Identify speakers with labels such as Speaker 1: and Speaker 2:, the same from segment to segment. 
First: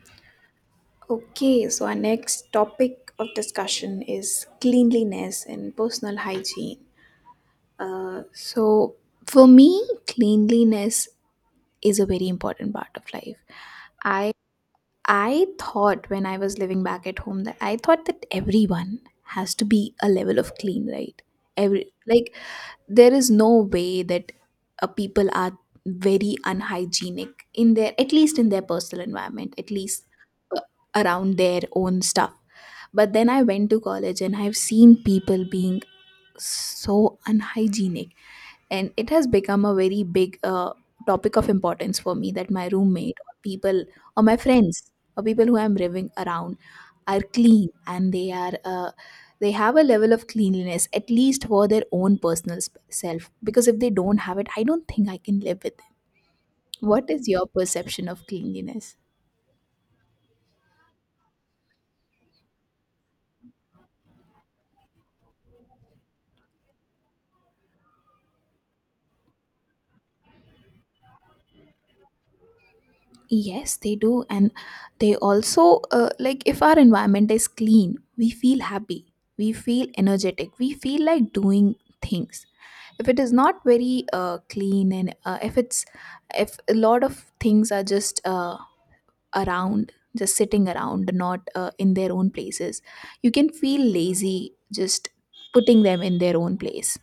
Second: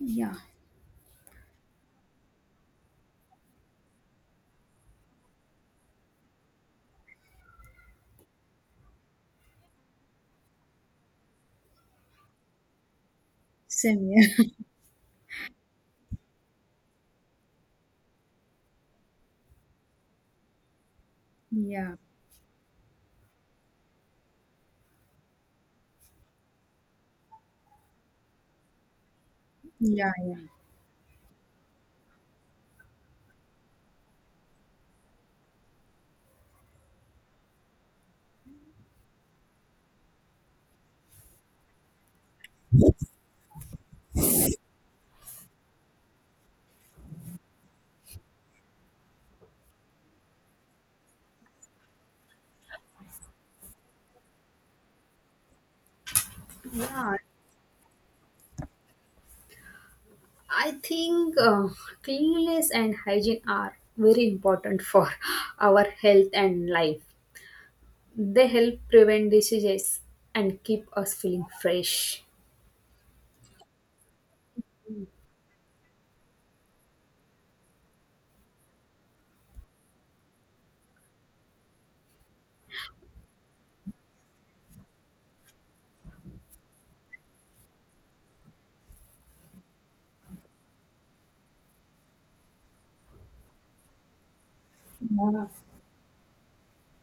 Speaker 1: Yeah,
Speaker 2: Okay, so our next topic of discussion is cleanliness and personal hygiene. Uh, so, for me, cleanliness is a very important part of life.
Speaker 1: same
Speaker 2: I
Speaker 1: here.
Speaker 2: I thought when I was living back at home that I thought that everyone has to be a level of clean, right? Every
Speaker 1: Yeah,
Speaker 2: like there is no way that people are very unhygienic in their at least in their personal environment, at least,
Speaker 1: yeah,
Speaker 2: uh, around their own stuff. But then I went to college, and I've seen people being so unhygienic, and it has become a very big topic of importance for me, that my roommate, or people, or my friends, or people who I'm living around, are clean, and they have a level of cleanliness, at least for their own personal self. Because if they don't have it, I don't think I can live with them. What
Speaker 1: yeah,
Speaker 2: is your perception of cleanliness?
Speaker 1: I think cleanliness and hygiene are very important for our health and life. They help prevent diseases and keep us feeling fresh.
Speaker 2: Yes, they do. And they also, like, if our environment is clean, we feel happy, we feel energetic, we feel like doing things. If it is not very clean, and if a lot of things are just around, just sitting around, not in their own places, you can feel lazy just
Speaker 1: Yeah,
Speaker 2: putting them in their own place.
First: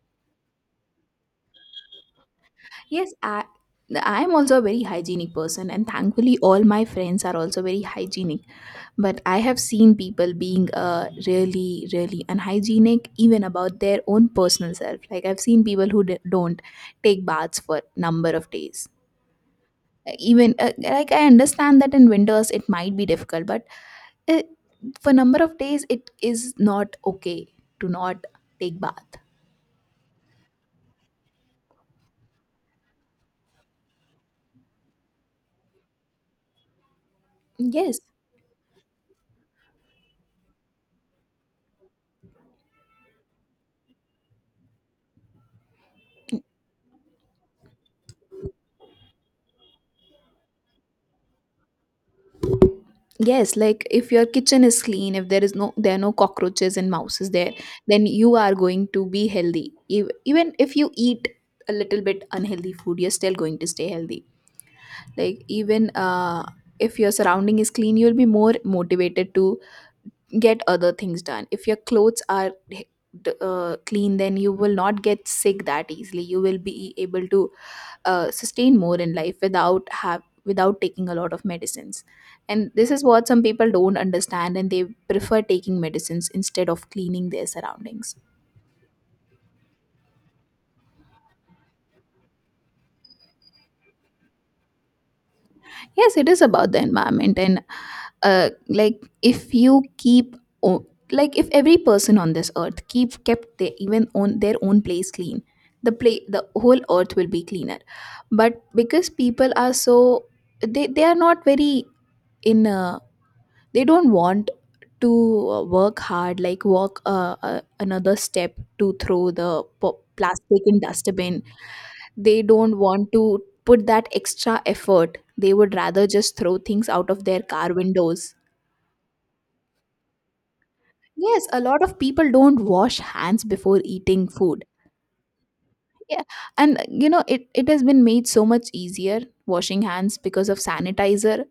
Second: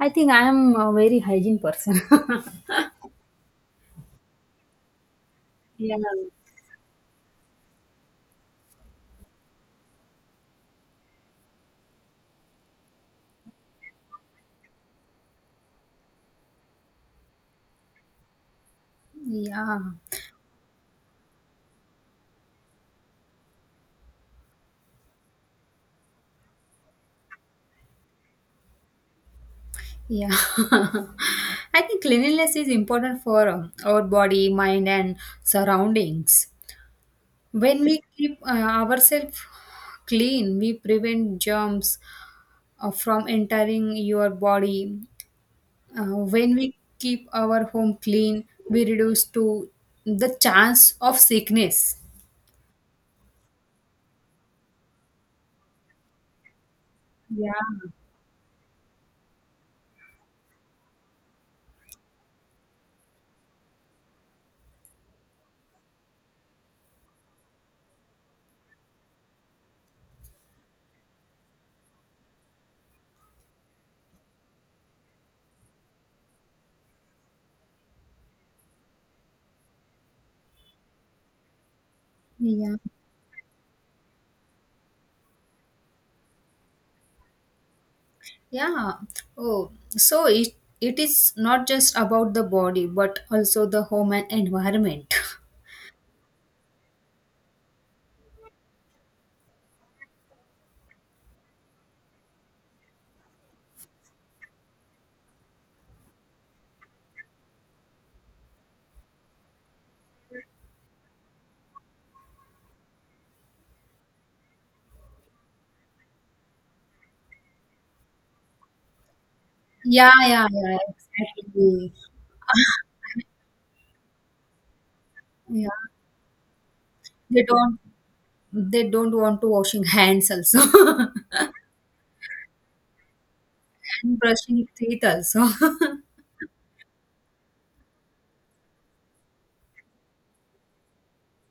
Speaker 1: I think I am a very hygiene person.
Speaker 2: Yes. I am also a very hygienic person, and
Speaker 1: Yeah,
Speaker 2: thankfully, all my friends are also very hygienic. But I have seen people being really, really unhygienic, even about their own personal self. Like, I've seen people who don't take baths for number of days.
Speaker 1: yeah,
Speaker 2: Even, like, I understand that in winters it might be difficult, but uh for number of days it is not okay to not take bath.
Speaker 1: yeah. I think cleanliness is important for our body, mind, and surroundings. When
Speaker 2: Yes,
Speaker 1: we keep ourselves clean, we prevent germs from entering your body. When we keep our home clean, we reduce to the chance of sickness.
Speaker 2: yes. Like, if your kitchen is clean, if there are no cockroaches and mouses there,
Speaker 1: Yeah,
Speaker 2: then you are going to be healthy. Even if you eat a little bit unhealthy food, you're still going to stay healthy. Like, even if your surrounding is clean, you'll be more motivated to get other things done. If your clothes are clean, then you will not get sick that easily. You will be able to sustain more in life without have without taking a lot of medicines. And
Speaker 1: yeah,
Speaker 2: this is what some people don't understand, and they prefer taking medicines instead of cleaning their surroundings.
Speaker 1: yeah. Oh, so it is not just about the body, but also the home and environment.
Speaker 2: Yes, it is about the environment. And like, if you o- like, if every person on this earth keep kept their, even on their own place, clean, the whole earth will be cleaner. But because people are so, they are not very, in they don't want to work hard, like walk another step to throw the
Speaker 1: Yeah, yeah,
Speaker 2: plastic
Speaker 1: yeah,
Speaker 2: in dustbin.
Speaker 1: exactly.
Speaker 2: They don't want to put that extra effort. They
Speaker 1: Yeah,
Speaker 2: would rather just throw things out of their
Speaker 1: they
Speaker 2: car
Speaker 1: don't
Speaker 2: windows.
Speaker 1: they don't want to washing hands also.
Speaker 2: Yes, a lot of people don't wash hands before
Speaker 1: And
Speaker 2: eating
Speaker 1: brushing
Speaker 2: food.
Speaker 1: your teeth also.
Speaker 2: Yeah. And it has been made so much easier washing hands because of sanitizer.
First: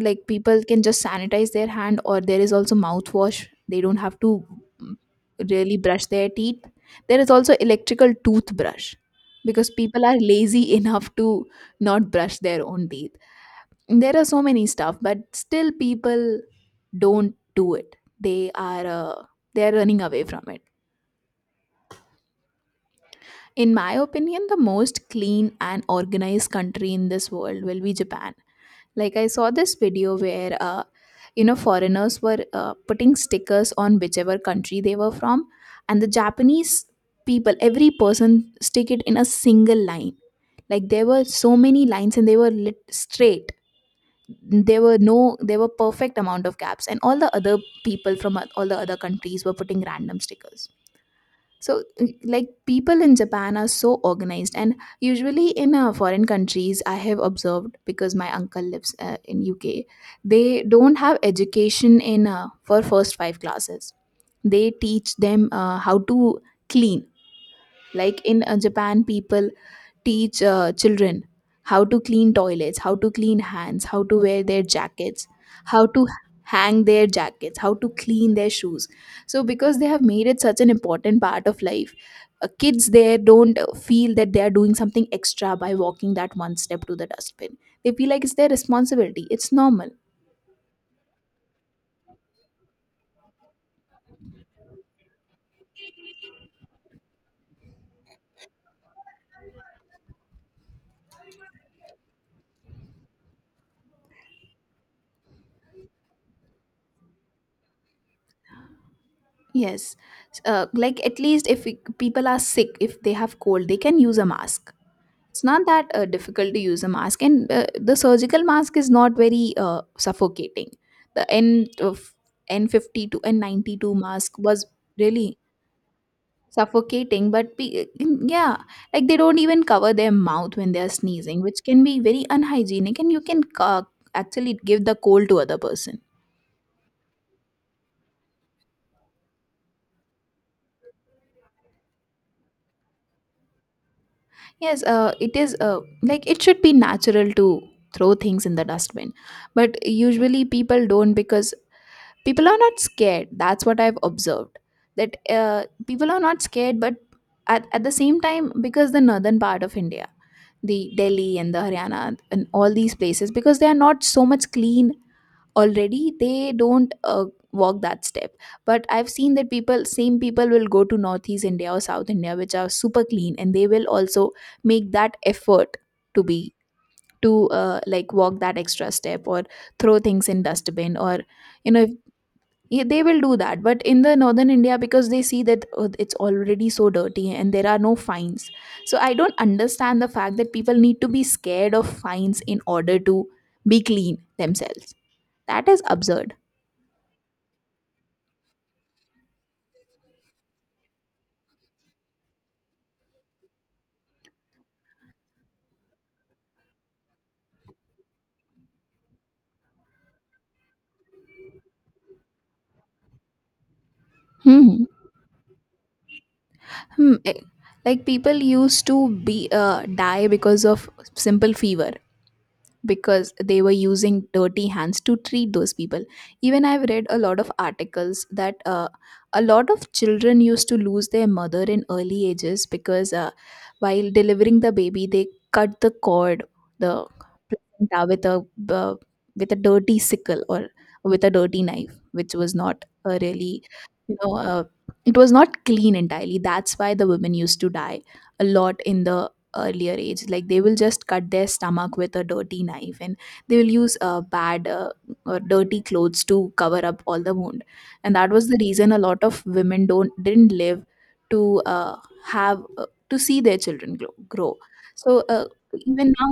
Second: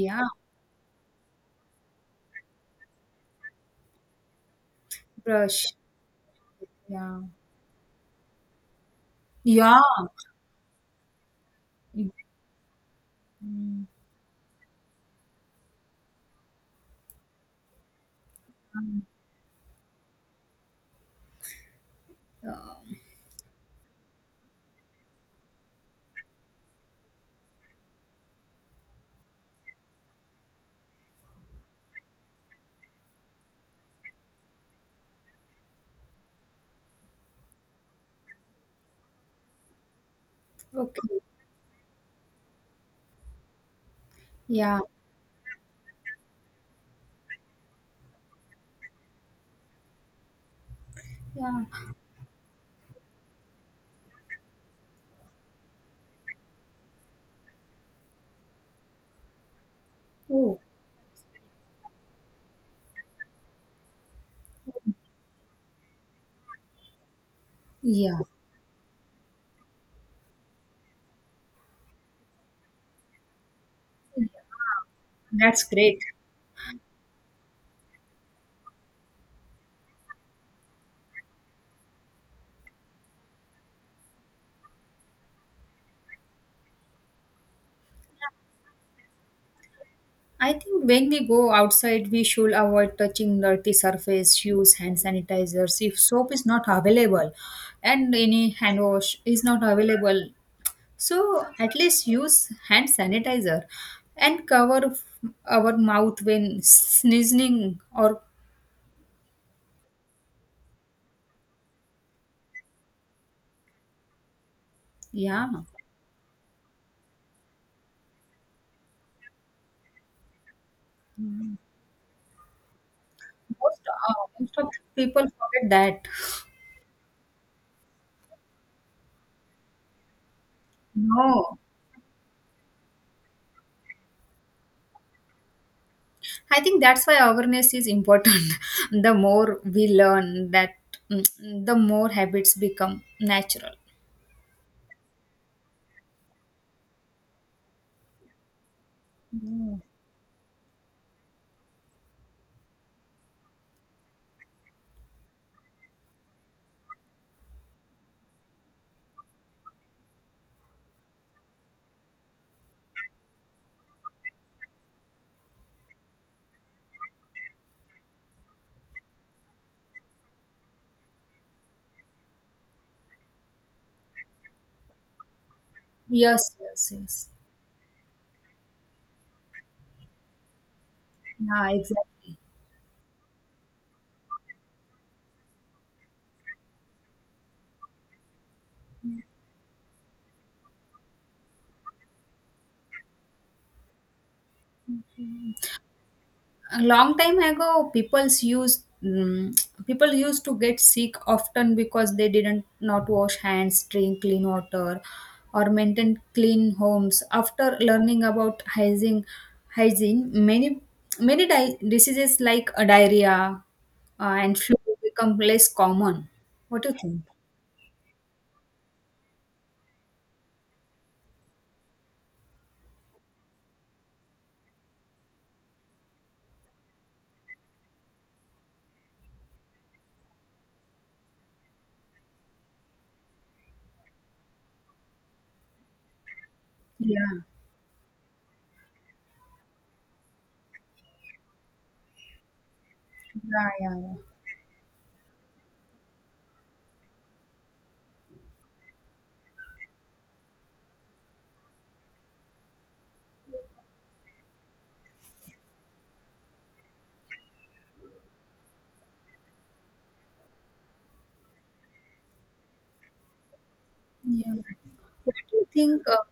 Speaker 2: Like, people can just sanitize their hand, or there is also mouthwash. They don't have to mm,
Speaker 1: brush.
Speaker 2: really brush their teeth. There
Speaker 1: Yeah.
Speaker 2: is also electrical toothbrush, because
Speaker 1: Yeah.
Speaker 2: people are lazy enough to not brush their own teeth.
Speaker 1: Mm.
Speaker 2: There are so many stuff, but still people don't do it. They are running away from it. In my opinion, the most clean and organized country in this world will be Japan. Like, I saw this video where foreigners were putting stickers on whichever country they were from. And the Japanese people, every person stick it in a single line. Like, there
Speaker 1: Okay.
Speaker 2: were so many lines, and they were lit straight. There
Speaker 1: Yeah.
Speaker 2: were no There were perfect amount of gaps, and all the other people from all the other countries were putting random stickers.
Speaker 1: Yeah.
Speaker 2: So, like, people in Japan are so organized. And usually in foreign countries, I have observed, because my uncle lives in UK,
Speaker 1: Oh,
Speaker 2: they don't have education in for first five classes. They teach them how to clean.
Speaker 1: yeah.
Speaker 2: Like, in Japan, people teach children how to clean toilets, how to clean hands, how to wear their jackets,
Speaker 1: That's
Speaker 2: how
Speaker 1: great.
Speaker 2: to hang their jackets, how to clean their shoes. So, because they have made it such an important part of life, kids there don't feel that they are doing something extra by walking that one step to the dustbin. They feel like it's their responsibility, it's normal.
Speaker 1: I think when we go outside, we should avoid touching dirty surface, use hand sanitizers if soap is not available and any hand wash is not available. So at least use hand sanitizer and cover our mouth when sneezing or
Speaker 2: Yes. Like, at least, if people are sick, if they have cold, they can use a mask. It's
Speaker 1: yeah.
Speaker 2: not that difficult to use a mask. And the surgical mask is not very suffocating. the
Speaker 1: Mm.
Speaker 2: n of N52
Speaker 1: Most,
Speaker 2: N92 mask
Speaker 1: most of
Speaker 2: was
Speaker 1: the people
Speaker 2: really
Speaker 1: forget that.
Speaker 2: suffocating. But yeah, like, they don't even cover their mouth when they are sneezing,
Speaker 1: No,
Speaker 2: which can be very unhygienic, and you can uh, actually give the cold to other person.
Speaker 1: I think that's why awareness is important. The more we learn, that mm, the more habits become natural.
Speaker 2: Yes, it is, like, it should be natural to throw things in the dustbin. But
Speaker 1: Yeah.
Speaker 2: usually people don't, because people are not scared, that's what I've observed. That people are not scared. But at the same time, because the northern part of India, the Delhi and the Haryana and all these places, because they are not so much clean already, they don't walk that step. But I've seen that people same people will go to Northeast India or South India, which are super clean, and they will also make that effort to be
Speaker 1: Yes, yes, yes.
Speaker 2: to like, walk that extra step, or throw things in dustbin, or
Speaker 1: Yeah,
Speaker 2: you know if
Speaker 1: exactly.
Speaker 2: yeah, they will do that. But in the northern India, because they see that it's already so dirty, and there are no fines. So, I don't understand the fact that people need to be scared of fines in order to be clean themselves. That is absurd.
Speaker 1: A long time ago people used to get sick often because they didn't not wash hands, drink clean water or maintain clean homes. After learning about hygiene, hygiene many many diseases like diarrhea and flu
Speaker 2: Hmm.
Speaker 1: become less common. What do you
Speaker 2: Hmm.
Speaker 1: think?
Speaker 2: Like, people used to be die because of simple fever, because they were using dirty hands to treat those people. Even I've read a lot of articles that a lot of children used to lose their mother in early ages, because while delivering the baby, they cut the cord, the
Speaker 1: Yeah.
Speaker 2: placenta, with a dirty sickle, or with a dirty knife, which was not a really,
Speaker 1: Yeah. Yeah.
Speaker 2: you know uh, it was not clean entirely. That's why the women used to die a lot in the earlier age. Like, they will just cut their stomach with a dirty knife, and they will use bad, or dirty clothes to cover up all the wound. And that was the reason a lot of women don't didn't live to have to see their children grow,
Speaker 1: Yeah,
Speaker 2: grow.
Speaker 1: yeah.
Speaker 2: So
Speaker 1: What do you think,
Speaker 2: even now,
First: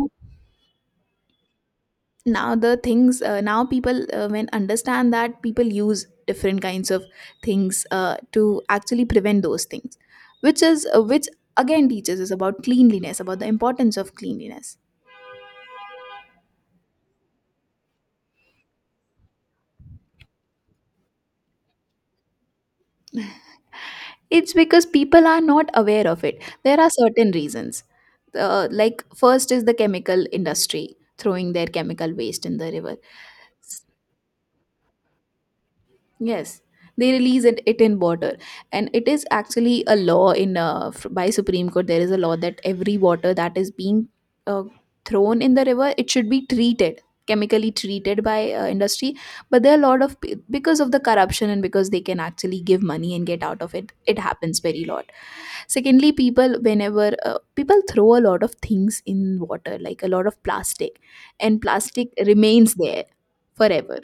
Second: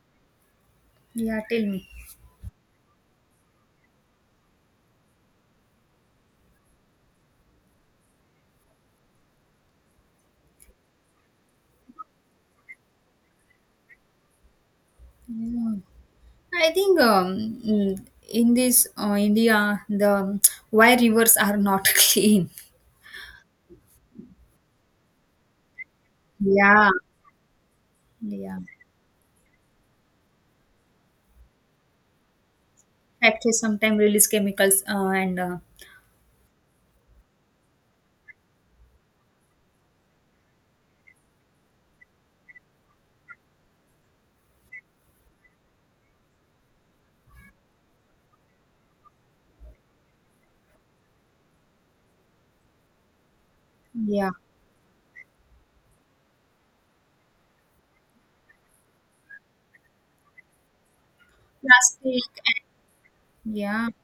Speaker 1: yeah, tell me.
Speaker 2: the things, now people when understand that people use different kinds of things to actually prevent those things, which is which again teaches us about cleanliness, about the importance of cleanliness.
Speaker 1: Yeah, I think in this India, the why rivers are not clean.
Speaker 2: It's because people are not aware of it. There are
Speaker 1: Yeah,
Speaker 2: certain reasons.
Speaker 1: yeah.
Speaker 2: Like, first is the chemical industry throwing their chemical waste in the river.
Speaker 1: Factories sometimes release chemicals and
Speaker 2: Yes, they release it in water. And it is actually a law in by Supreme Court. There is a law that every water that is being uh, thrown in the river, it should be treated, chemically treated by industry. But there are a lot of, because of the corruption and because they can actually give money and get out of it, it
Speaker 1: yeah,
Speaker 2: happens very lot. Secondly, people, whenever people throw a lot of things in water, like a lot of plastic, and plastic
Speaker 1: plastic
Speaker 2: remains
Speaker 1: and
Speaker 2: there
Speaker 1: yeah,
Speaker 2: forever.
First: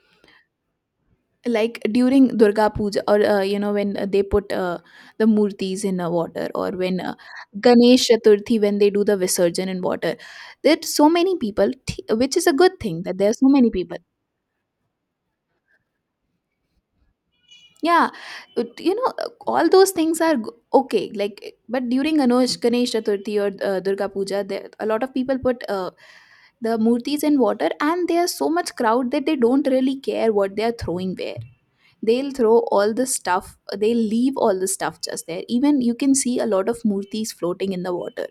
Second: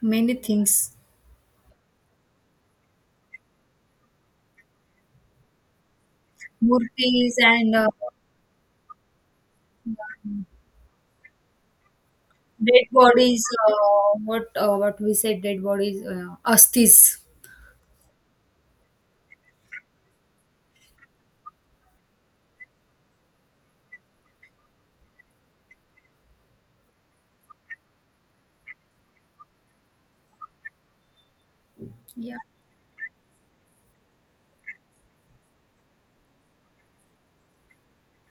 Speaker 1: many things,
Speaker 2: Like, during Durga Puja, or when they put the murtis in water, or when
Speaker 1: murtis and
Speaker 2: Ganesh Chaturthi, when they do the visarjan in water, there are so many people, which is a good
Speaker 1: dead
Speaker 2: thing that there are
Speaker 1: bodies.
Speaker 2: so many people.
Speaker 1: What we said, dead bodies, astis.
Speaker 2: Yeah, you know, all those things are okay. Like, but during Ganesh Chaturthi, or Durga Puja, there, a lot of people put the murtis in water, and there's so much crowd that they don't really care what they are throwing there. They'll
Speaker 1: Yeah.
Speaker 2: throw all the stuff. They'll leave all the stuff just there. Even you can see a lot of murtis floating in the water,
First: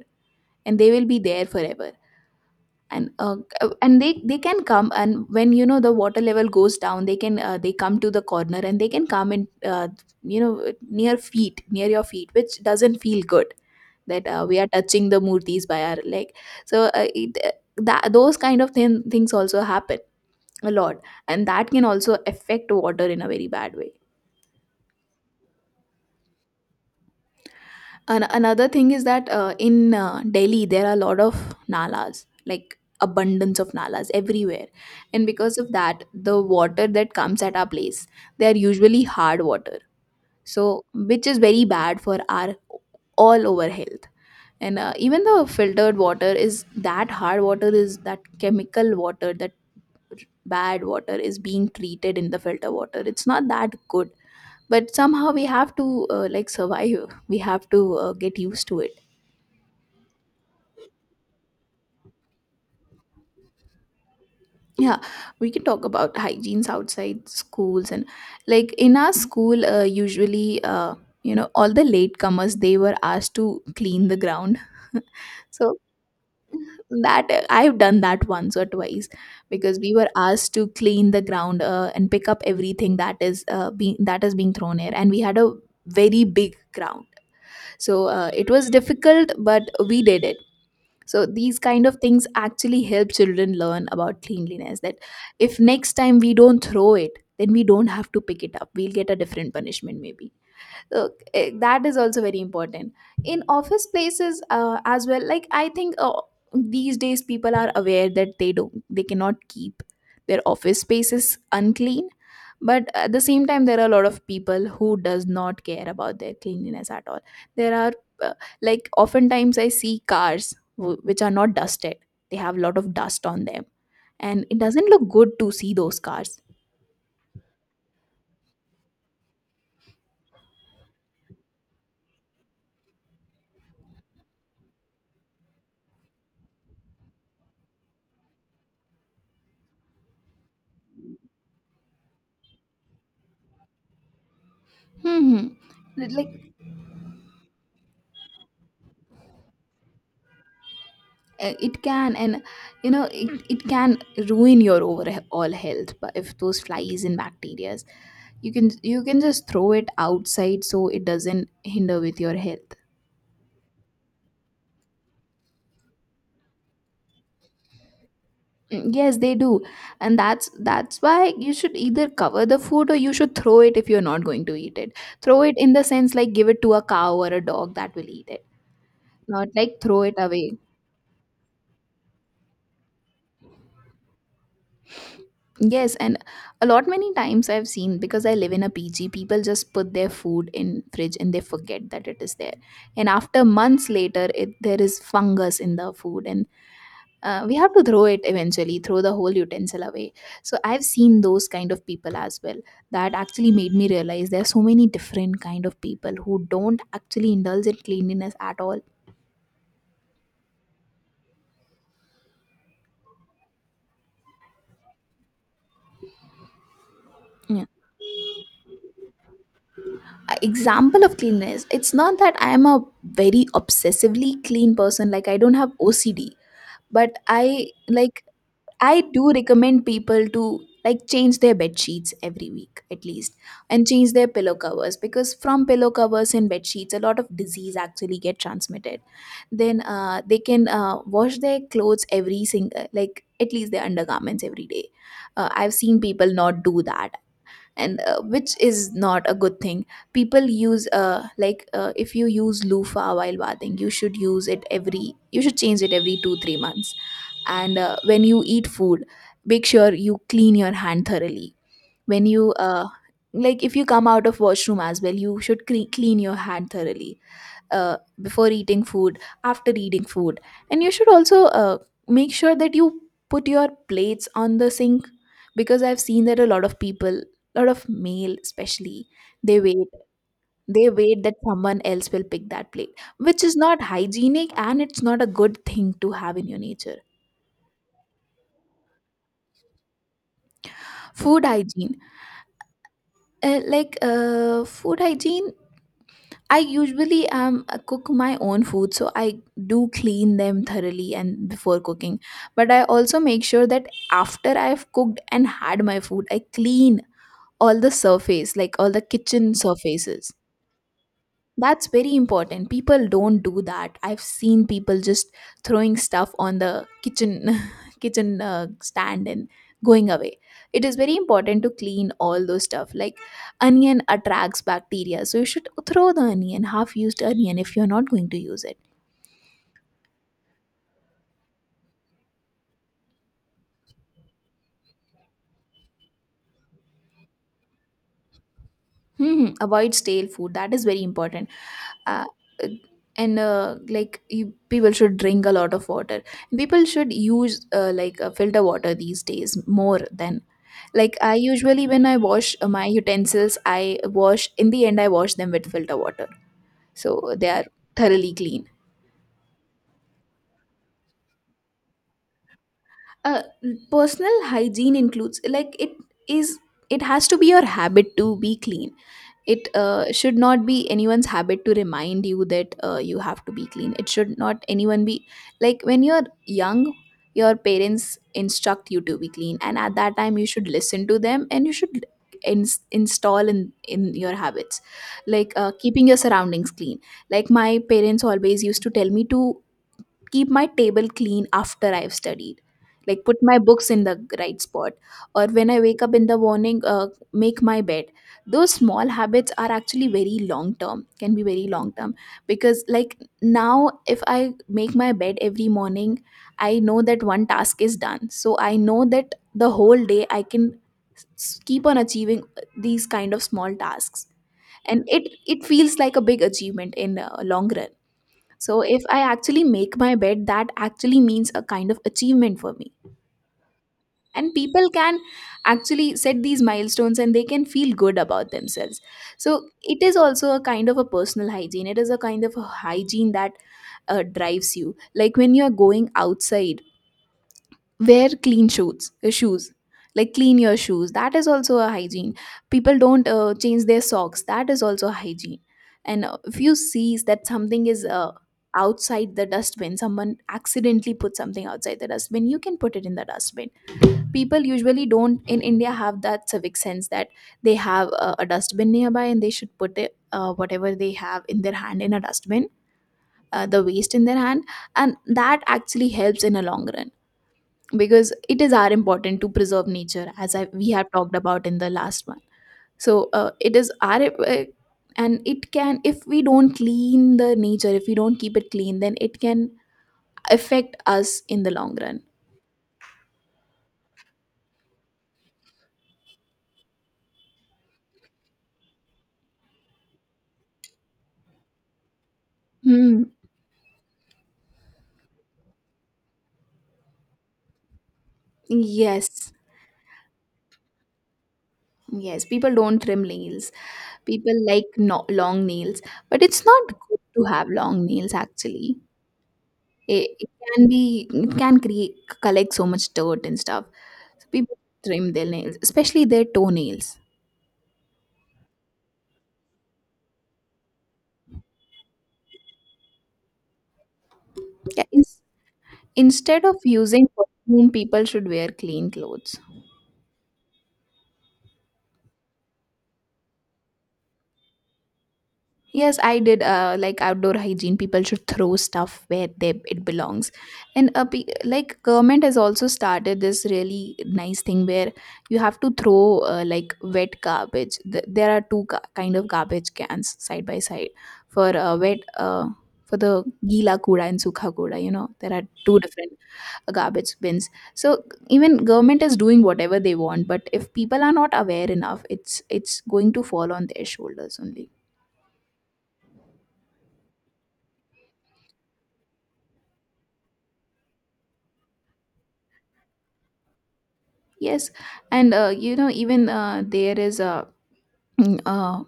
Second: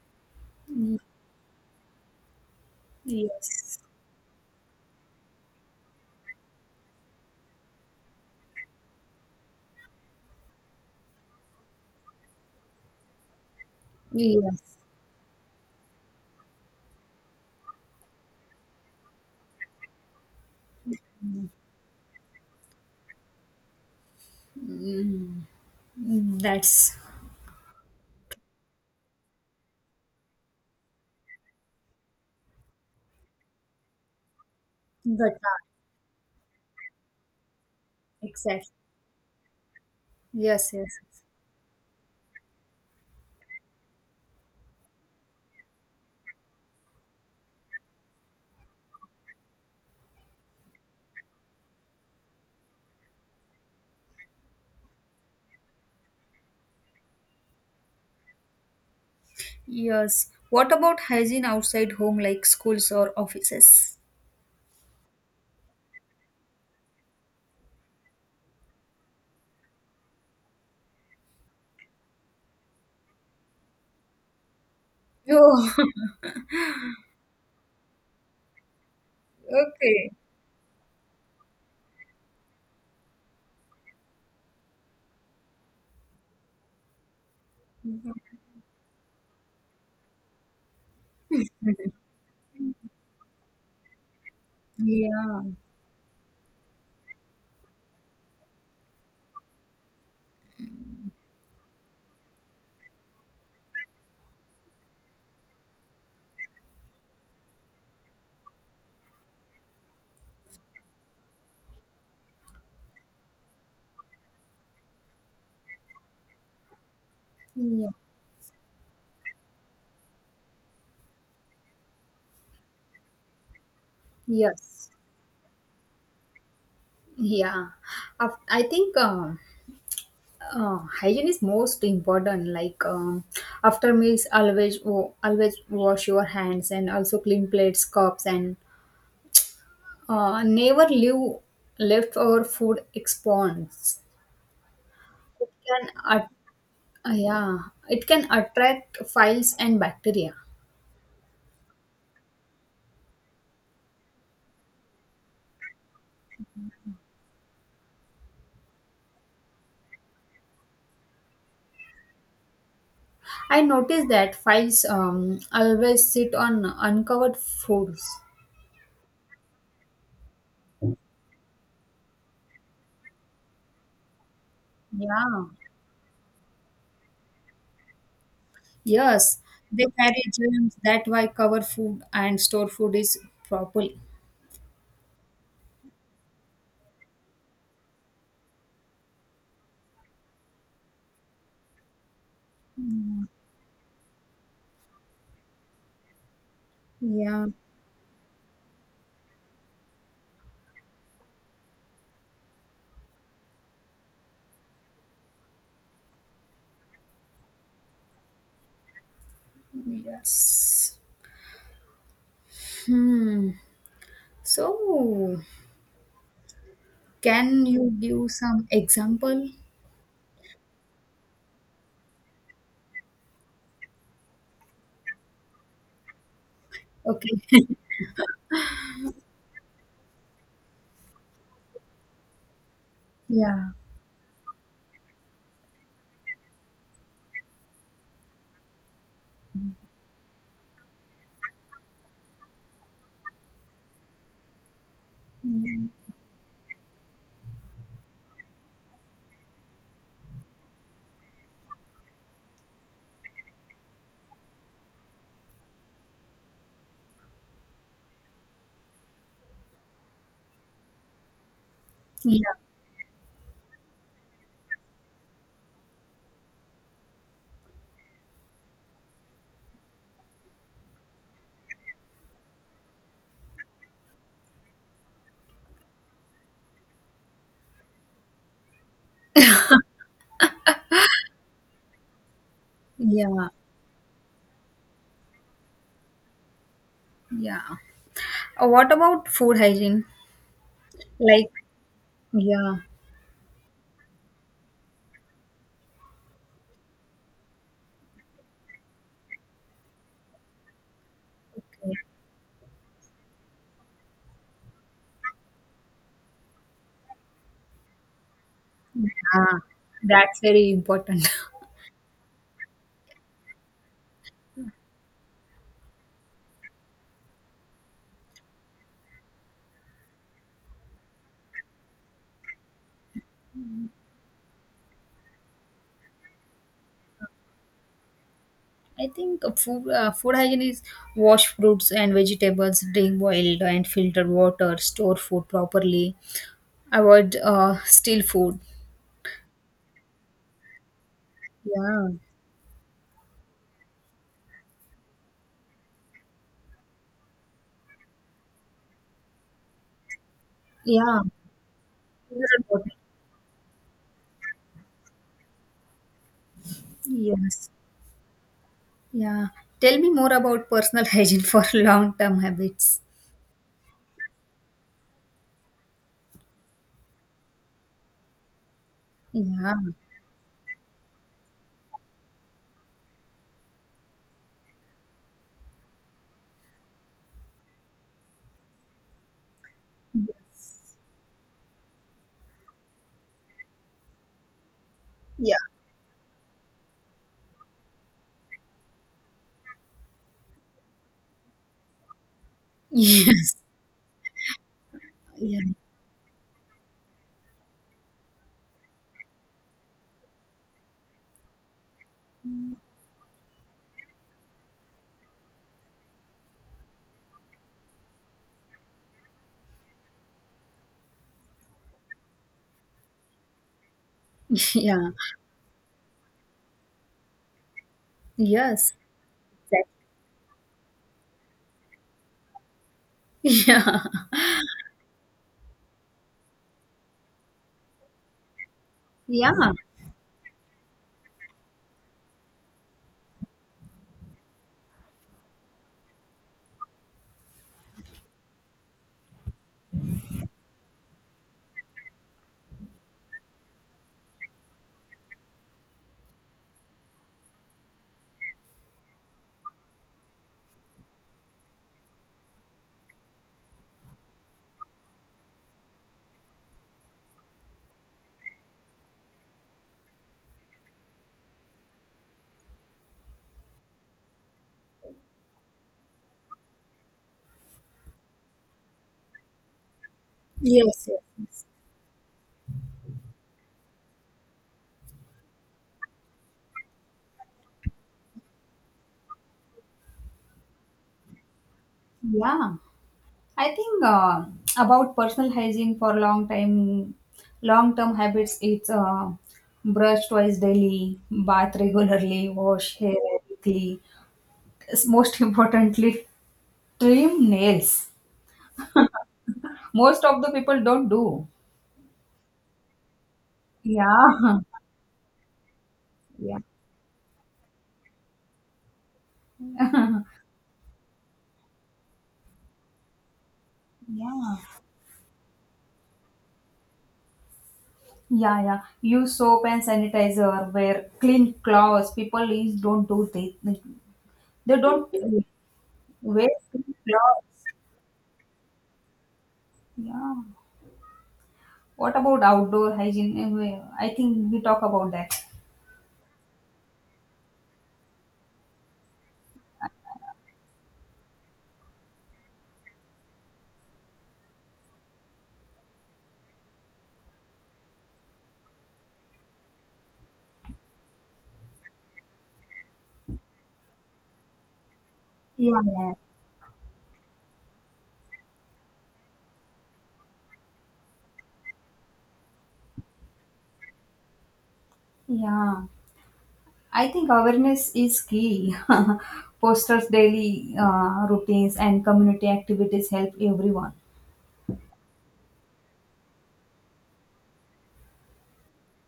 Speaker 2: and they
Speaker 1: Mm.
Speaker 2: will be there forever and uh, uh,
Speaker 1: Yes.
Speaker 2: and they they can come, and when the water level goes down they can, they come to the corner and they can come in near feet, near your feet, which doesn't feel good, that we are
Speaker 1: Yes.
Speaker 2: touching the murtis by our leg. So uh, it, uh, that those kind of things also happen a lot, and that can also affect water in a very bad way.
Speaker 1: Mm. That's
Speaker 2: Another thing is that, in Delhi there are a lot of nalas, like abundance of nalas everywhere, and
Speaker 1: the
Speaker 2: because
Speaker 1: tar.
Speaker 2: of that, the water that comes at our place, they are
Speaker 1: Exactly.
Speaker 2: usually hard water,
Speaker 1: Yes.
Speaker 2: so
Speaker 1: Yes. Yes.
Speaker 2: which is very bad for our all over health. And even the filtered water is that hard water, is that chemical water, that bad water is being treated in the filter water. It's not that good, but somehow we have to like survive. We have to get used to it.
Speaker 1: Yes. What about hygiene outside home, like schools or offices?
Speaker 2: Yeah, we can talk about hygienes outside schools and, like, in our school, usually all the latecomers, they were asked to clean the ground
Speaker 1: Oh,
Speaker 2: so that, I've done that once or twice, because we were
Speaker 1: okay.
Speaker 2: asked to clean the ground and pick up everything that is being that is being thrown here, and we had a very big ground, so it was difficult, but we did it. So these kind of things actually help children learn about cleanliness, that
Speaker 1: Yeah.
Speaker 2: if next time we don't throw it, then we don't have to pick it up. We'll get a different punishment maybe. That is also very important. In office places as well, like, I think, these days people are aware that they cannot keep their office spaces unclean, but at the same time there are a lot of people who does not care about their cleanliness at all. There
Speaker 1: Yeah.
Speaker 2: are, uh, like, oftentimes I see cars which are not dusted. They have a lot of dust on them, and it doesn't
Speaker 1: Yes.
Speaker 2: look good to see those cars.
Speaker 1: Yeah. I think hygiene is most important. Like after meals, always wash your hands and also clean plates, cups, and never leave leftover food exposed.
Speaker 2: Hmm.
Speaker 1: It can ah, yeah, it can attract files and bacteria.
Speaker 2: It can, and it can ruin your overall health, but if those flies and bacteria, you can just throw it outside, so it doesn't hinder with your health.
Speaker 1: I noticed that files always sit on uncovered floors.
Speaker 2: Mm, yes they do, and that's why you should either cover the food, or you should throw it if you're not going to eat it. Throw
Speaker 1: Yeah,
Speaker 2: it in the sense, like, give it to a cow or a dog that will eat it,
Speaker 1: yes,
Speaker 2: not like
Speaker 1: they
Speaker 2: throw it
Speaker 1: carry
Speaker 2: away.
Speaker 1: germs. That why cover food and store food is properly.
Speaker 2: Yes, and a lot many times I've seen, because I live in a PG, people just put their food in fridge and they forget that it is there. And
Speaker 1: Mm.
Speaker 2: after months later, it there is fungus in the food, and
Speaker 1: Yeah,
Speaker 2: we have to throw it eventually, throw the whole utensil away. So I've seen those kind of people as well. That actually made me realize there are so many different kind of people who don't actually indulge in cleanliness at all.
Speaker 1: yes. Hmm. So,
Speaker 2: Yeah.
Speaker 1: can you give some example?
Speaker 2: A example of cleanliness, it's not that I am a very obsessively clean person, like I don't have OCD, but
Speaker 1: Okay.
Speaker 2: I like, I do recommend people to, like, change their bed sheets every week at least,
Speaker 1: Yeah.
Speaker 2: and change their pillow covers, because from pillow covers and bed sheets a lot of disease actually get transmitted. Then they can wash their clothes every single, like at least their undergarments, every day. I've
Speaker 1: Yeah.
Speaker 2: seen people not do that, and which is not a good thing. People use, if you use loofah while bathing, you should use it every, you should change it every 2 3 months. And when you eat food, make sure you clean your hand thoroughly. When you
Speaker 1: Yeah.
Speaker 2: like, if you come out of washroom as well, you should clean your hand thoroughly, before eating food, after eating food. And you should also, make sure that you put your plates on the sink, because I've seen that a lot of people, a lot of male especially, they wait they wait that someone else will pick that plate, which
Speaker 1: Yeah.
Speaker 2: is not hygienic and it's not a good thing to have in your nature.
Speaker 1: Yeah. What about food hygiene?
Speaker 2: Food
Speaker 1: Like
Speaker 2: hygiene.
Speaker 1: yeah.
Speaker 2: Food hygiene, I usually cook my own food, so I do clean them thoroughly and before cooking. But I also make sure that after I've cooked and had my food, I clean all the surface, like all the kitchen
Speaker 1: Yeah.
Speaker 2: surfaces.
Speaker 1: That's very important.
Speaker 2: That's very important. People don't do that. I've seen people just throwing stuff on the kitchen kitchen stand and going away. It is very important to clean all those stuff. Like onion attracts bacteria, so you should throw the onion, half used onion, if you're not going to use it.
Speaker 1: I think food hygiene is wash fruits and vegetables, drink boiled and filtered water, store food properly, avoid stale food.
Speaker 2: Hmm. Avoid stale food. That is very important.
Speaker 1: Yeah.
Speaker 2: Uh, uh, People should drink a lot of water. People should use, filter water these days more than, like,
Speaker 1: Yeah.
Speaker 2: I usually, when I wash
Speaker 1: Filtered
Speaker 2: my
Speaker 1: water.
Speaker 2: utensils, I wash, in the end I wash them with filter water, so they are
Speaker 1: Yes.
Speaker 2: thoroughly clean.
Speaker 1: Yeah. Tell me more about personal hygiene for long term habits.
Speaker 2: uh, Personal hygiene includes, like, it is, it has to be your habit to be clean. It
Speaker 1: Yeah.
Speaker 2: should not be anyone's habit to remind you that you have to be clean. It should not anyone be, like, when you're young, your parents instruct you to be clean, and at that time you should listen to them and you should ins install in your habits, like,
Speaker 1: Yeah.
Speaker 2: keeping your surroundings clean. Like, my parents always used to tell me to keep my table clean after I've studied, like put
Speaker 1: Yes.
Speaker 2: my books in the right spot, or
Speaker 1: Yeah.
Speaker 2: when I wake up in the morning, make my bed. Those small habits are actually very long term, can be very long term. Because, like, now if I make my bed every morning, I know that one task is done. So I know that the whole day I can s- keep on achieving these kind of small tasks, and
Speaker 1: Yeah.
Speaker 2: it feels like a big achievement in long run. So
Speaker 1: Yes.
Speaker 2: if I actually
Speaker 1: That-
Speaker 2: make my bed, that actually means a kind of achievement for me.
Speaker 1: Yeah.
Speaker 2: And people can actually set these milestones and they can feel good about themselves.
Speaker 1: Yeah.
Speaker 2: So it is also a kind of a personal hygiene. It is a kind of a hygiene that drives you. Like when you're going outside, wear clean shoes, like clean your shoes, that is also a hygiene. People don't change their socks, that is also hygiene. And if you see that something is outside the dustbin, someone accidentally put something outside the dustbin, you can put it in the dustbin. People usually don't in India have that civic sense, that they have a dustbin nearby and they should put it, whatever they have in their hand, in a dustbin, the waste in their hand. And that actually helps in a long run, because it is our important to preserve nature, as we
Speaker 1: Yes.
Speaker 2: have
Speaker 1: Yes.
Speaker 2: talked about
Speaker 1: Yes.
Speaker 2: in the last one. So it is our and it can, if we don't clean the nature, if we don't keep it clean, then it can affect us in the long run.
Speaker 1: Yeah. I think about personal hygiene for long term habits. It's brush twice daily, bath regularly, wash hair
Speaker 2: Hmm.
Speaker 1: weekly. It's most importantly, trim nails.
Speaker 2: Yes.
Speaker 1: Most of the people don't do.
Speaker 2: Yes. People don't trim nails. People
Speaker 1: Yeah,
Speaker 2: like long nails, but
Speaker 1: yeah,
Speaker 2: it's not good to have long nails actually. It can be, it can create collect so much dirt and stuff. So
Speaker 1: yeah,
Speaker 2: people trim their nails, especially their toenails.
Speaker 1: yeah, yeah. Use soap and sanitizer. Wear clean clothes. People is don't do they. They
Speaker 2: Yeah,
Speaker 1: don't wear
Speaker 2: instead of
Speaker 1: clean
Speaker 2: using
Speaker 1: clothes.
Speaker 2: perfume, people should wear clean clothes.
Speaker 1: Yeah. What about outdoor hygiene? Eh, I think we talk about that.
Speaker 2: Yes, I did. Like outdoor hygiene, people should throw stuff where they it belongs, and like government has also started this really nice thing where you have to throw, like, wet garbage. There are two kind of garbage cans side by side for wet for the gila kuda and sukha kuda. You know there are
Speaker 1: Yeah,
Speaker 2: two
Speaker 1: yeah.
Speaker 2: different garbage bins, so even government is doing whatever they want, but if people are not aware enough, it's going to fall on their shoulders only.
Speaker 1: Yeah. I think awareness is key. Posters, daily routines, and community activities help everyone.
Speaker 2: Yes, and, you know even there is a, mm, uh,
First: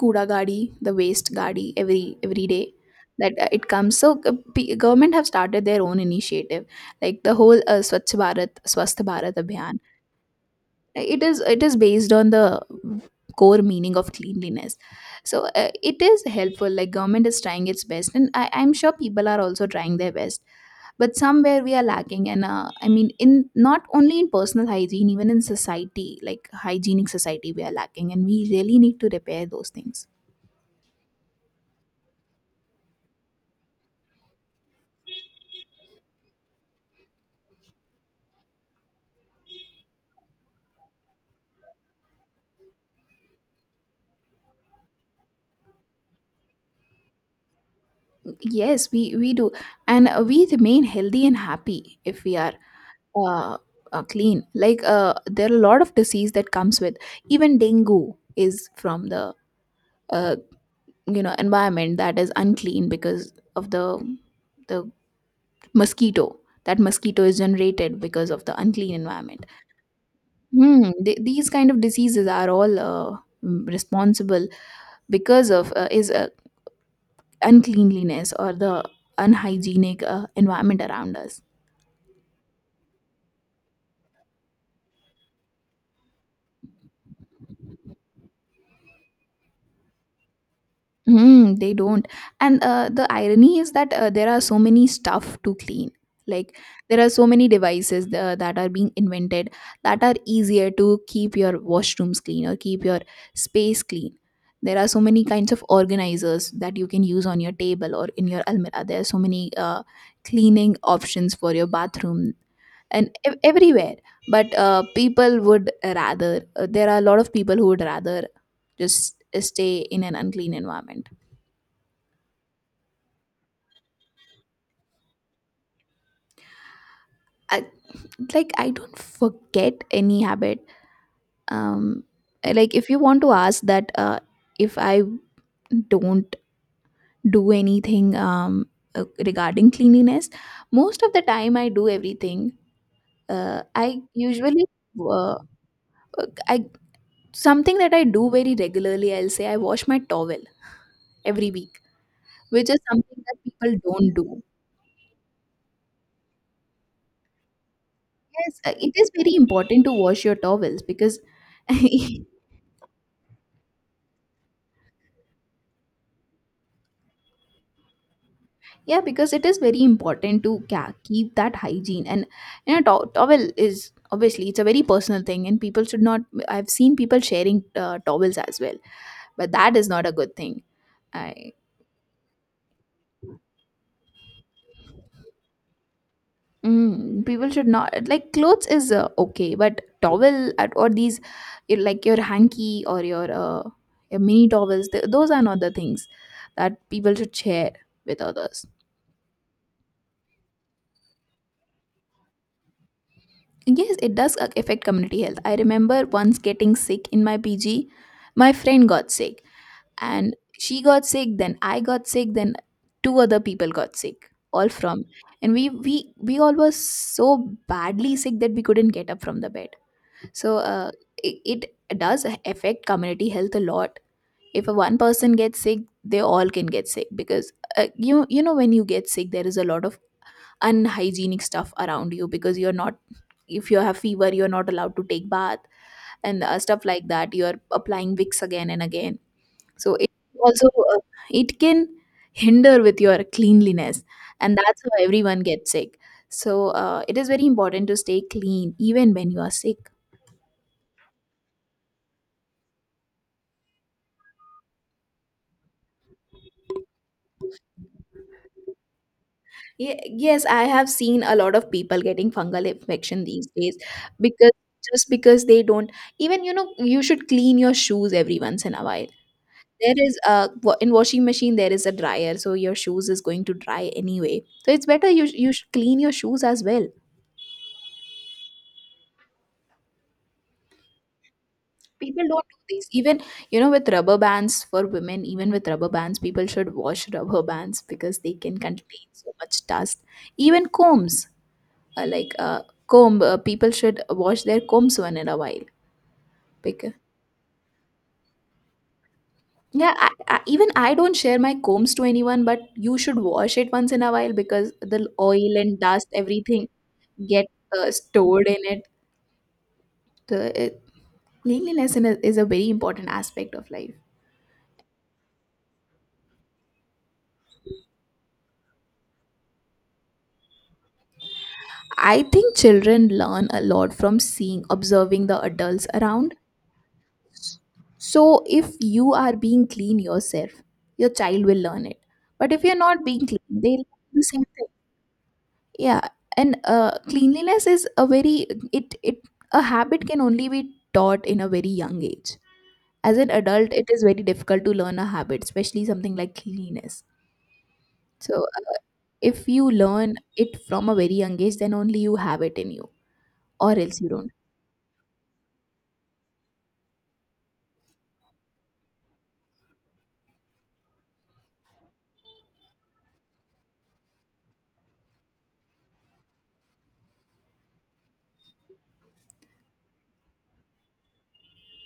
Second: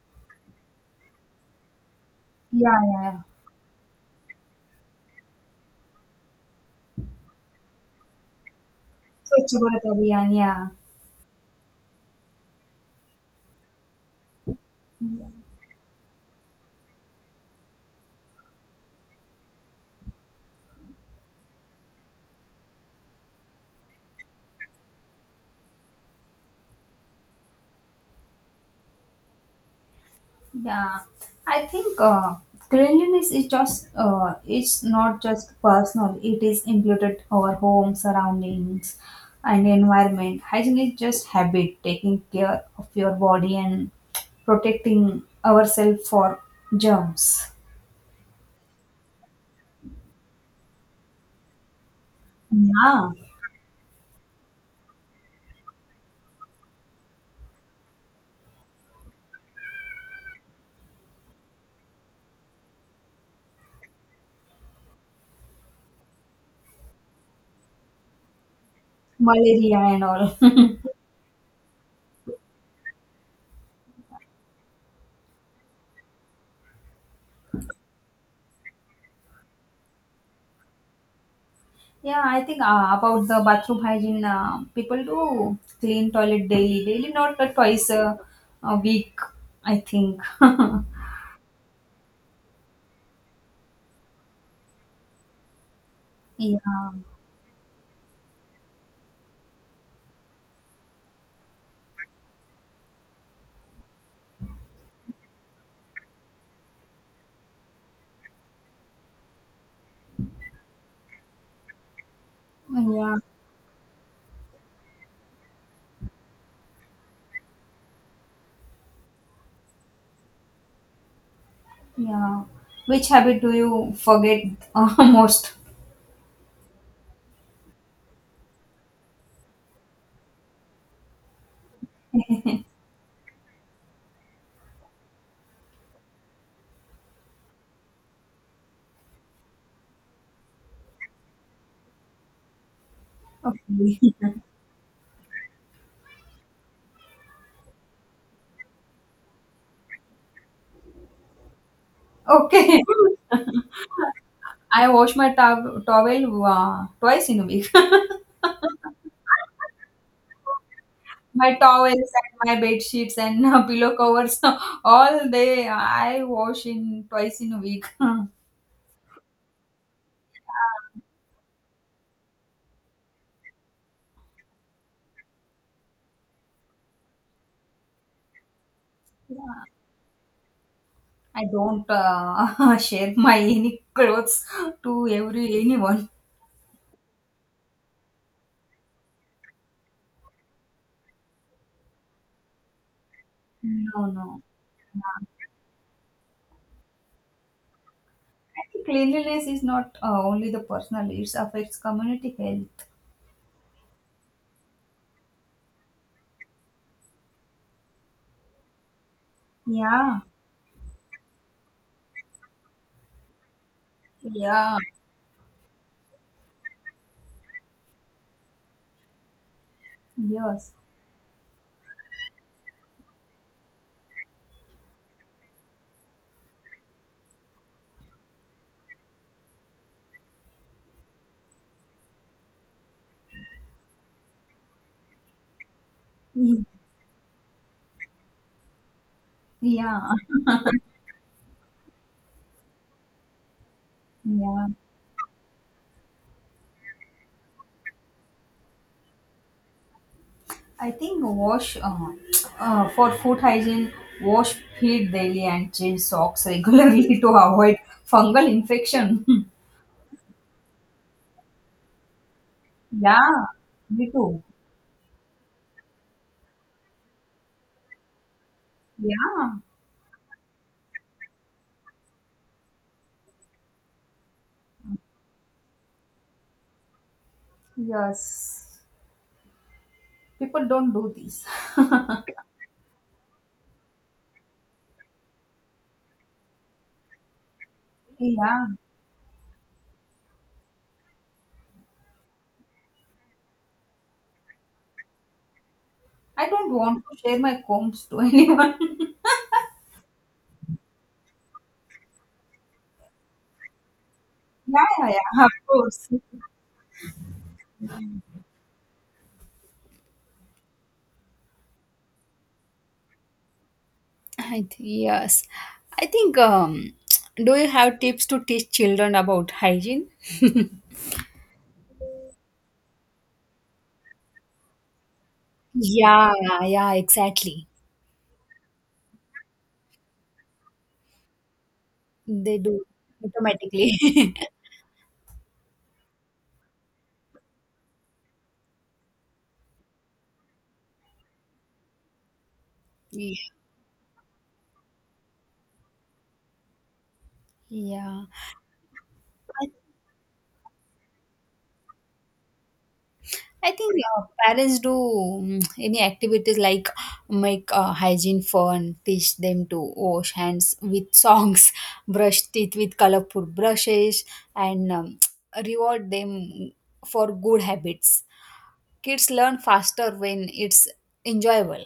Speaker 2: kuda gadi, the waste gadi, every day
Speaker 1: Yeah, yeah. Yeah.
Speaker 2: that it comes. So, government have started their own initiative, like the whole swachh bharat swasth bharat
Speaker 1: Swachh
Speaker 2: abhiyan.
Speaker 1: Bharat Abhiyan, yeah.
Speaker 2: It is based on the core meaning of cleanliness. So it is helpful, like government is trying its best, and I'm sure people are also trying their best, but somewhere we are lacking. And I mean, in not only in personal hygiene, even in society, like hygienic society, we are lacking, and we really need to repair those things.
Speaker 1: Yeah, I think cleanliness is just it's not just personal. It is included our home surroundings and environment. Hygiene is just habit, taking care of your body and protecting ourselves for germs.
Speaker 2: Yes, we do, and we remain healthy and happy if we are,
Speaker 1: Yeah,
Speaker 2: uh, clean. Like there are a lot of disease that comes with, even dengue is from the, uh, environment that is unclean, because of the, the mosquito. That mosquito is generated because of the unclean environment.
Speaker 1: malaria and all.
Speaker 2: Hmm. These kind of diseases are all responsible because of is uncleanliness or the unhygienic environment around us.
Speaker 1: Yeah, I think about the bathroom hygiene, people do clean toilet daily, not twice a week. I think.
Speaker 2: Mm, they don't. And the irony is that there are so many stuff to clean. Like
Speaker 1: Yeah.
Speaker 2: there are so many devices that are being invented that are easier to keep your washrooms clean or keep your space clean. There are so many kinds of organizers that you can use on your table or in your almirah. There are so many cleaning options for your bathroom and
Speaker 1: Yeah,
Speaker 2: everywhere. But people would rather, there are a lot of people who would rather just stay in an unclean environment.
Speaker 1: yeah. Which habit do you forget, most?
Speaker 2: I, like I don't forget any habit. um like if you want to ask that if I don't do anything, regarding cleanliness, most of the time I do everything. I
Speaker 1: Okay.
Speaker 2: usually, uh, I, something that I do very regularly, I'll say I wash my towel every week, which is
Speaker 1: Okay.
Speaker 2: something that people don't do.
Speaker 1: I wash my towel twice in a week.
Speaker 2: Yes, it is very important to wash your towels because
Speaker 1: My towels and my bed sheets and pillow covers, all they I wash in twice in a week. I
Speaker 2: yeah, because it is very important to keep that hygiene. And you know, towel is obviously it's a very personal thing, and people should not. I've seen people sharing towels as well, but that is not a good thing. I,
Speaker 1: don't share my any clothes to every anyone.
Speaker 2: people should not, like clothes is okay, but towel at, or these, like your hanky or
Speaker 1: No,
Speaker 2: your
Speaker 1: no.
Speaker 2: mini towels, those are not the things that people should share with others.
Speaker 1: I think cleanliness is not only the personal; it affects community health.
Speaker 2: Yes, it does affect community health. I remember once getting sick in my PG. My friend got sick,
Speaker 1: Yeah,
Speaker 2: and she got sick, then I got sick, then two other people got sick, all
Speaker 1: yeah.
Speaker 2: from. And we all were so badly sick that we couldn't get up from the bed. So
Speaker 1: Yes.
Speaker 2: it does affect community health a lot. If a one person gets sick, they all can get sick because you you know when you get sick, there is a lot of unhygienic stuff around you because you're not, if you have fever you're not allowed to take bath and
Speaker 1: Ye-
Speaker 2: stuff like that, you're applying Vicks again and again, so
Speaker 1: Yeah.
Speaker 2: it also, uh, it can hinder with your cleanliness, and
Speaker 1: Yeah.
Speaker 2: that's how everyone gets sick. So it is very important to stay clean even when you are sick.
Speaker 1: I think wash for food hygiene, wash feet daily and change socks regularly to avoid fungal infection.
Speaker 2: Yes, I have seen a lot of people getting fungal infection
Speaker 1: Yeah.
Speaker 2: these days,
Speaker 1: Me too.
Speaker 2: because just because they don't, even you know you should clean your shoes every once in a while.
Speaker 1: Yeah.
Speaker 2: There is a in washing machine there is a dryer, so your shoes is going to dry anyway, so it's better you, you should clean your shoes as well.
Speaker 1: Yes. People don't do this.
Speaker 2: People don't do this, even you know with rubber bands, for women even with rubber bands people should wash rubber bands, because they can
Speaker 1: Yeah.
Speaker 2: contain so much dust. Even combs, uh, like uh, comb, people should wash their combs one in a while
Speaker 1: I don't
Speaker 2: because
Speaker 1: want to share my combs to anyone.
Speaker 2: yeah, even I don't share my combs to anyone, but you should wash it once in a while because
Speaker 1: Yeah,
Speaker 2: the
Speaker 1: yeah, yeah. Of
Speaker 2: oil and dust,
Speaker 1: course.
Speaker 2: everything get stored in it. The, it Cleanliness is a very important aspect of life.
Speaker 1: Yes. I think, do you have tips to teach children about hygiene?
Speaker 2: I think children learn a lot from seeing, observing the adults
Speaker 1: Yeah,
Speaker 2: around.
Speaker 1: yeah, exactly.
Speaker 2: So if you are being clean yourself, your child will learn it. But
Speaker 1: They
Speaker 2: if you're
Speaker 1: do
Speaker 2: not being clean, they will
Speaker 1: automatically.
Speaker 2: learn the same thing. Yeah, and cleanliness is a very, it a habit can only be taught in a very young age. As an
Speaker 1: Yeah.
Speaker 2: adult, it is very difficult to learn a habit, especially something like cleanliness.
Speaker 1: Yeah.
Speaker 2: So if
Speaker 1: I,
Speaker 2: you learn it from a very young age then only you have it in you,
Speaker 1: I
Speaker 2: or
Speaker 1: think
Speaker 2: else you don't.
Speaker 1: parents do any activities like make hygiene fun, teach them to wash hands with songs, brush teeth with colorful brushes, and reward them for good habits. Kids learn faster when it's enjoyable.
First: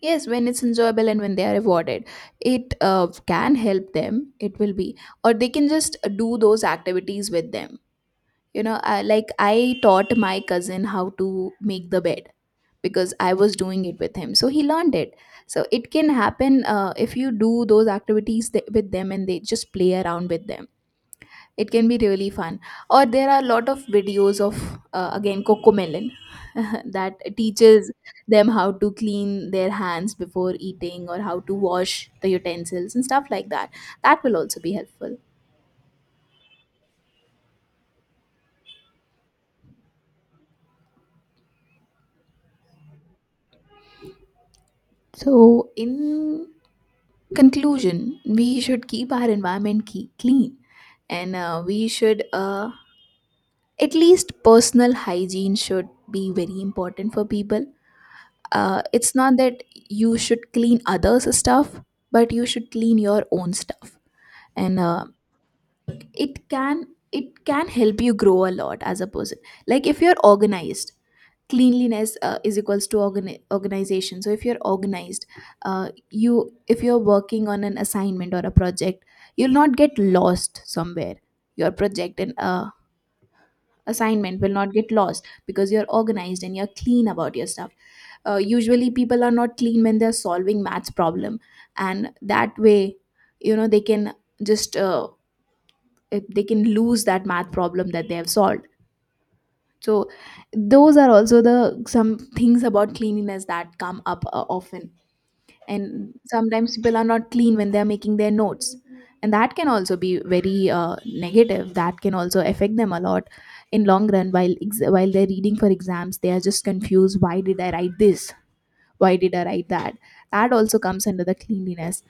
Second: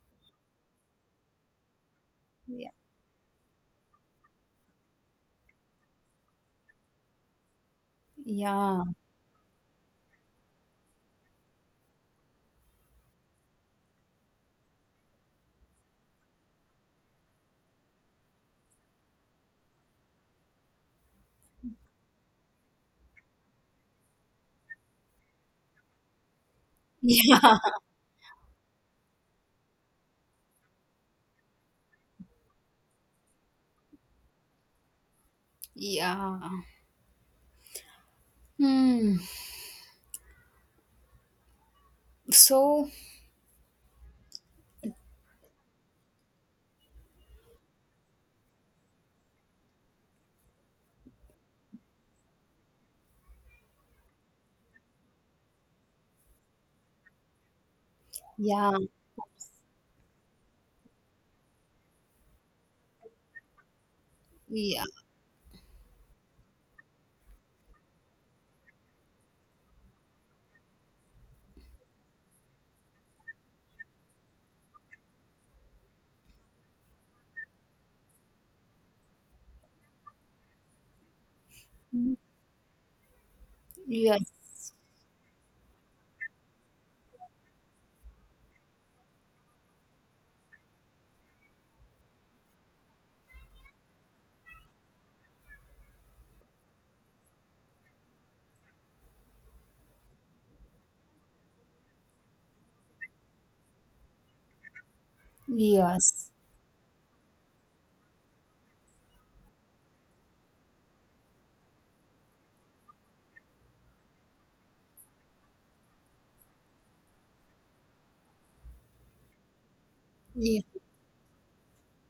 Speaker 2: Yes, when it's enjoyable and when they are rewarded,
Speaker 1: Yeah.
Speaker 2: it can help them. It will be, or they can just do those activities with them. You know,
Speaker 1: Yeah.
Speaker 2: like I taught my cousin how to make the bed because I was doing it with him, so he learned it. So it can happen if you do those activities with them and they just play around with them, it can be really fun. Or there are a lot of videos of, again, Cocomelon that
Speaker 1: Yeah.
Speaker 2: teaches them how to clean their hands before eating or how to wash the utensils and stuff like that. That will also be helpful.
Speaker 1: Yeah. Hmm. So,
Speaker 2: So in conclusion, we should keep our environment clean, and we should, at least personal hygiene should be very important for people.
Speaker 1: yeah,
Speaker 2: It's not that you should clean others stuff, but you should clean your own stuff. And
Speaker 1: yeah,
Speaker 2: it can it can help you grow a lot as a person. Like if you're organized, cleanliness is equals to organization, so if you're organized, you, if you're working on an assignment or a project, you'll not get lost somewhere, your project and
Speaker 1: yes,
Speaker 2: assignment will not get lost because you're organized and you're clean about your stuff. Usually people are not clean when they're solving maths problem, and that way you know they can just, they can lose that math problem that they have solved. So those are also the, some things about cleanliness that come up often. And
Speaker 1: yes.
Speaker 2: sometimes people are not clean when they are making their notes, and that can also be very negative, that can also affect them a lot in long run. While while they're reading for exams, they are just confused, why did I write this, why did I write that. That
Speaker 1: Yeah.
Speaker 2: also comes under the cleanliness.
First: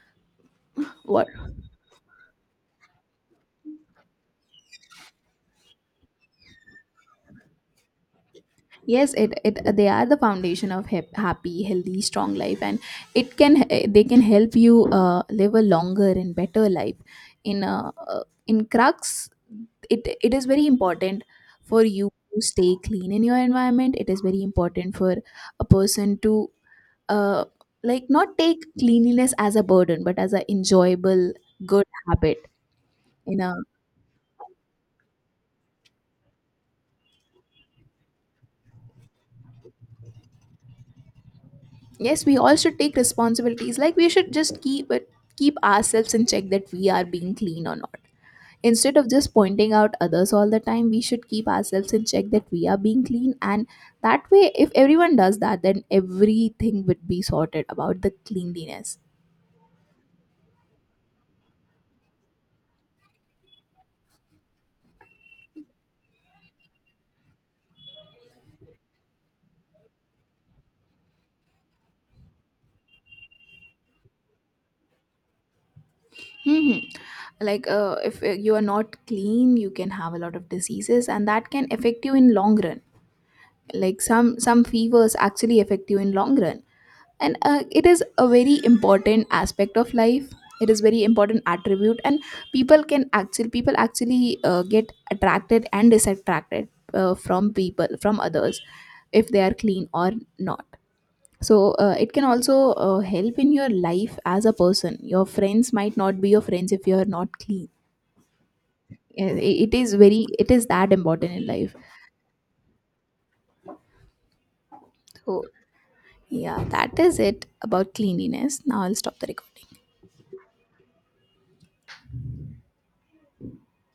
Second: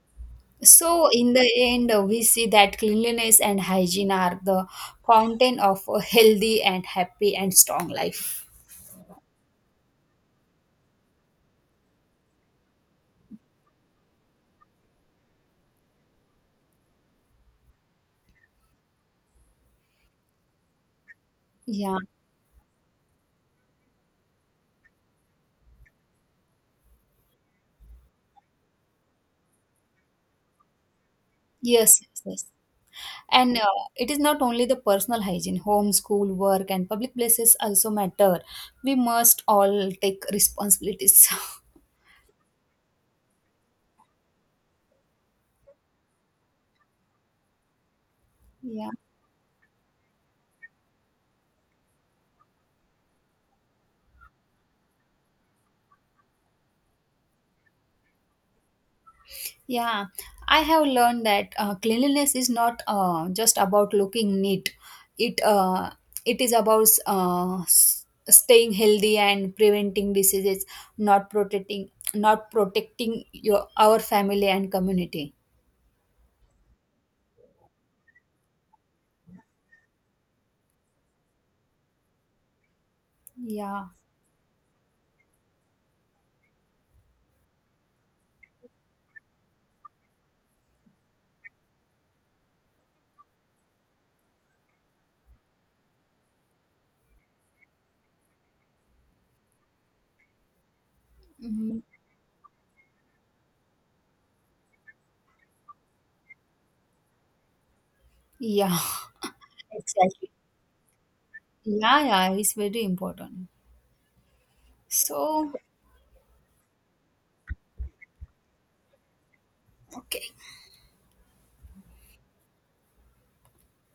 Speaker 1: So
Speaker 2: What?
Speaker 1: in the end, we see that cleanliness and hygiene are the fountain of a healthy and happy and strong life.
Speaker 2: Yes it they are the foundation of happy healthy strong life, and it can they can help you live a longer and better life. In in crux, it is very important for
Speaker 1: Yeah,
Speaker 2: you to stay clean in your environment. It is very important for a person to, uh like not take cleanliness as a burden but as an enjoyable good
Speaker 1: yes, yes,
Speaker 2: habit.
Speaker 1: yes.
Speaker 2: In a,
Speaker 1: And it is not only the personal hygiene, home, school, work, and public places also matter. We must all take responsibilities.
Speaker 2: yes, we all should take responsibilities, like we should just keep ourselves in check that we are being clean or not,
Speaker 1: Yeah.
Speaker 2: instead of just pointing out others all the time. We should keep ourselves in check that we are being clean, and that way if everyone does that then everything would be sorted about the cleanliness.
Speaker 1: Yeah, I have learned that cleanliness is not just about looking neat. It uh, it is about staying healthy and preventing diseases, not protecting your our family and community.
Speaker 2: Hmm. Like if you are not clean, you can have a lot of diseases, and that can affect you in long run.
Speaker 1: Yeah.
Speaker 2: Like some fevers actually affect you in long run, and it is a very important aspect of life. It is very important attribute, and people can actually, people actually get attracted and disattracted from people, from others, if they are clean or not. So
Speaker 1: Mhm.
Speaker 2: it can also help in your life as a person. Your friends might not be your friends if you're not clean.
Speaker 1: Yeah.
Speaker 2: Uh, i- it is very,
Speaker 1: Exactly.
Speaker 2: it is that important in life.
Speaker 1: Yeah, yeah, it's very important.
Speaker 2: So
Speaker 1: So,
Speaker 2: yeah, that is it about cleanliness. Now I'll stop the recording.
Speaker 1: okay.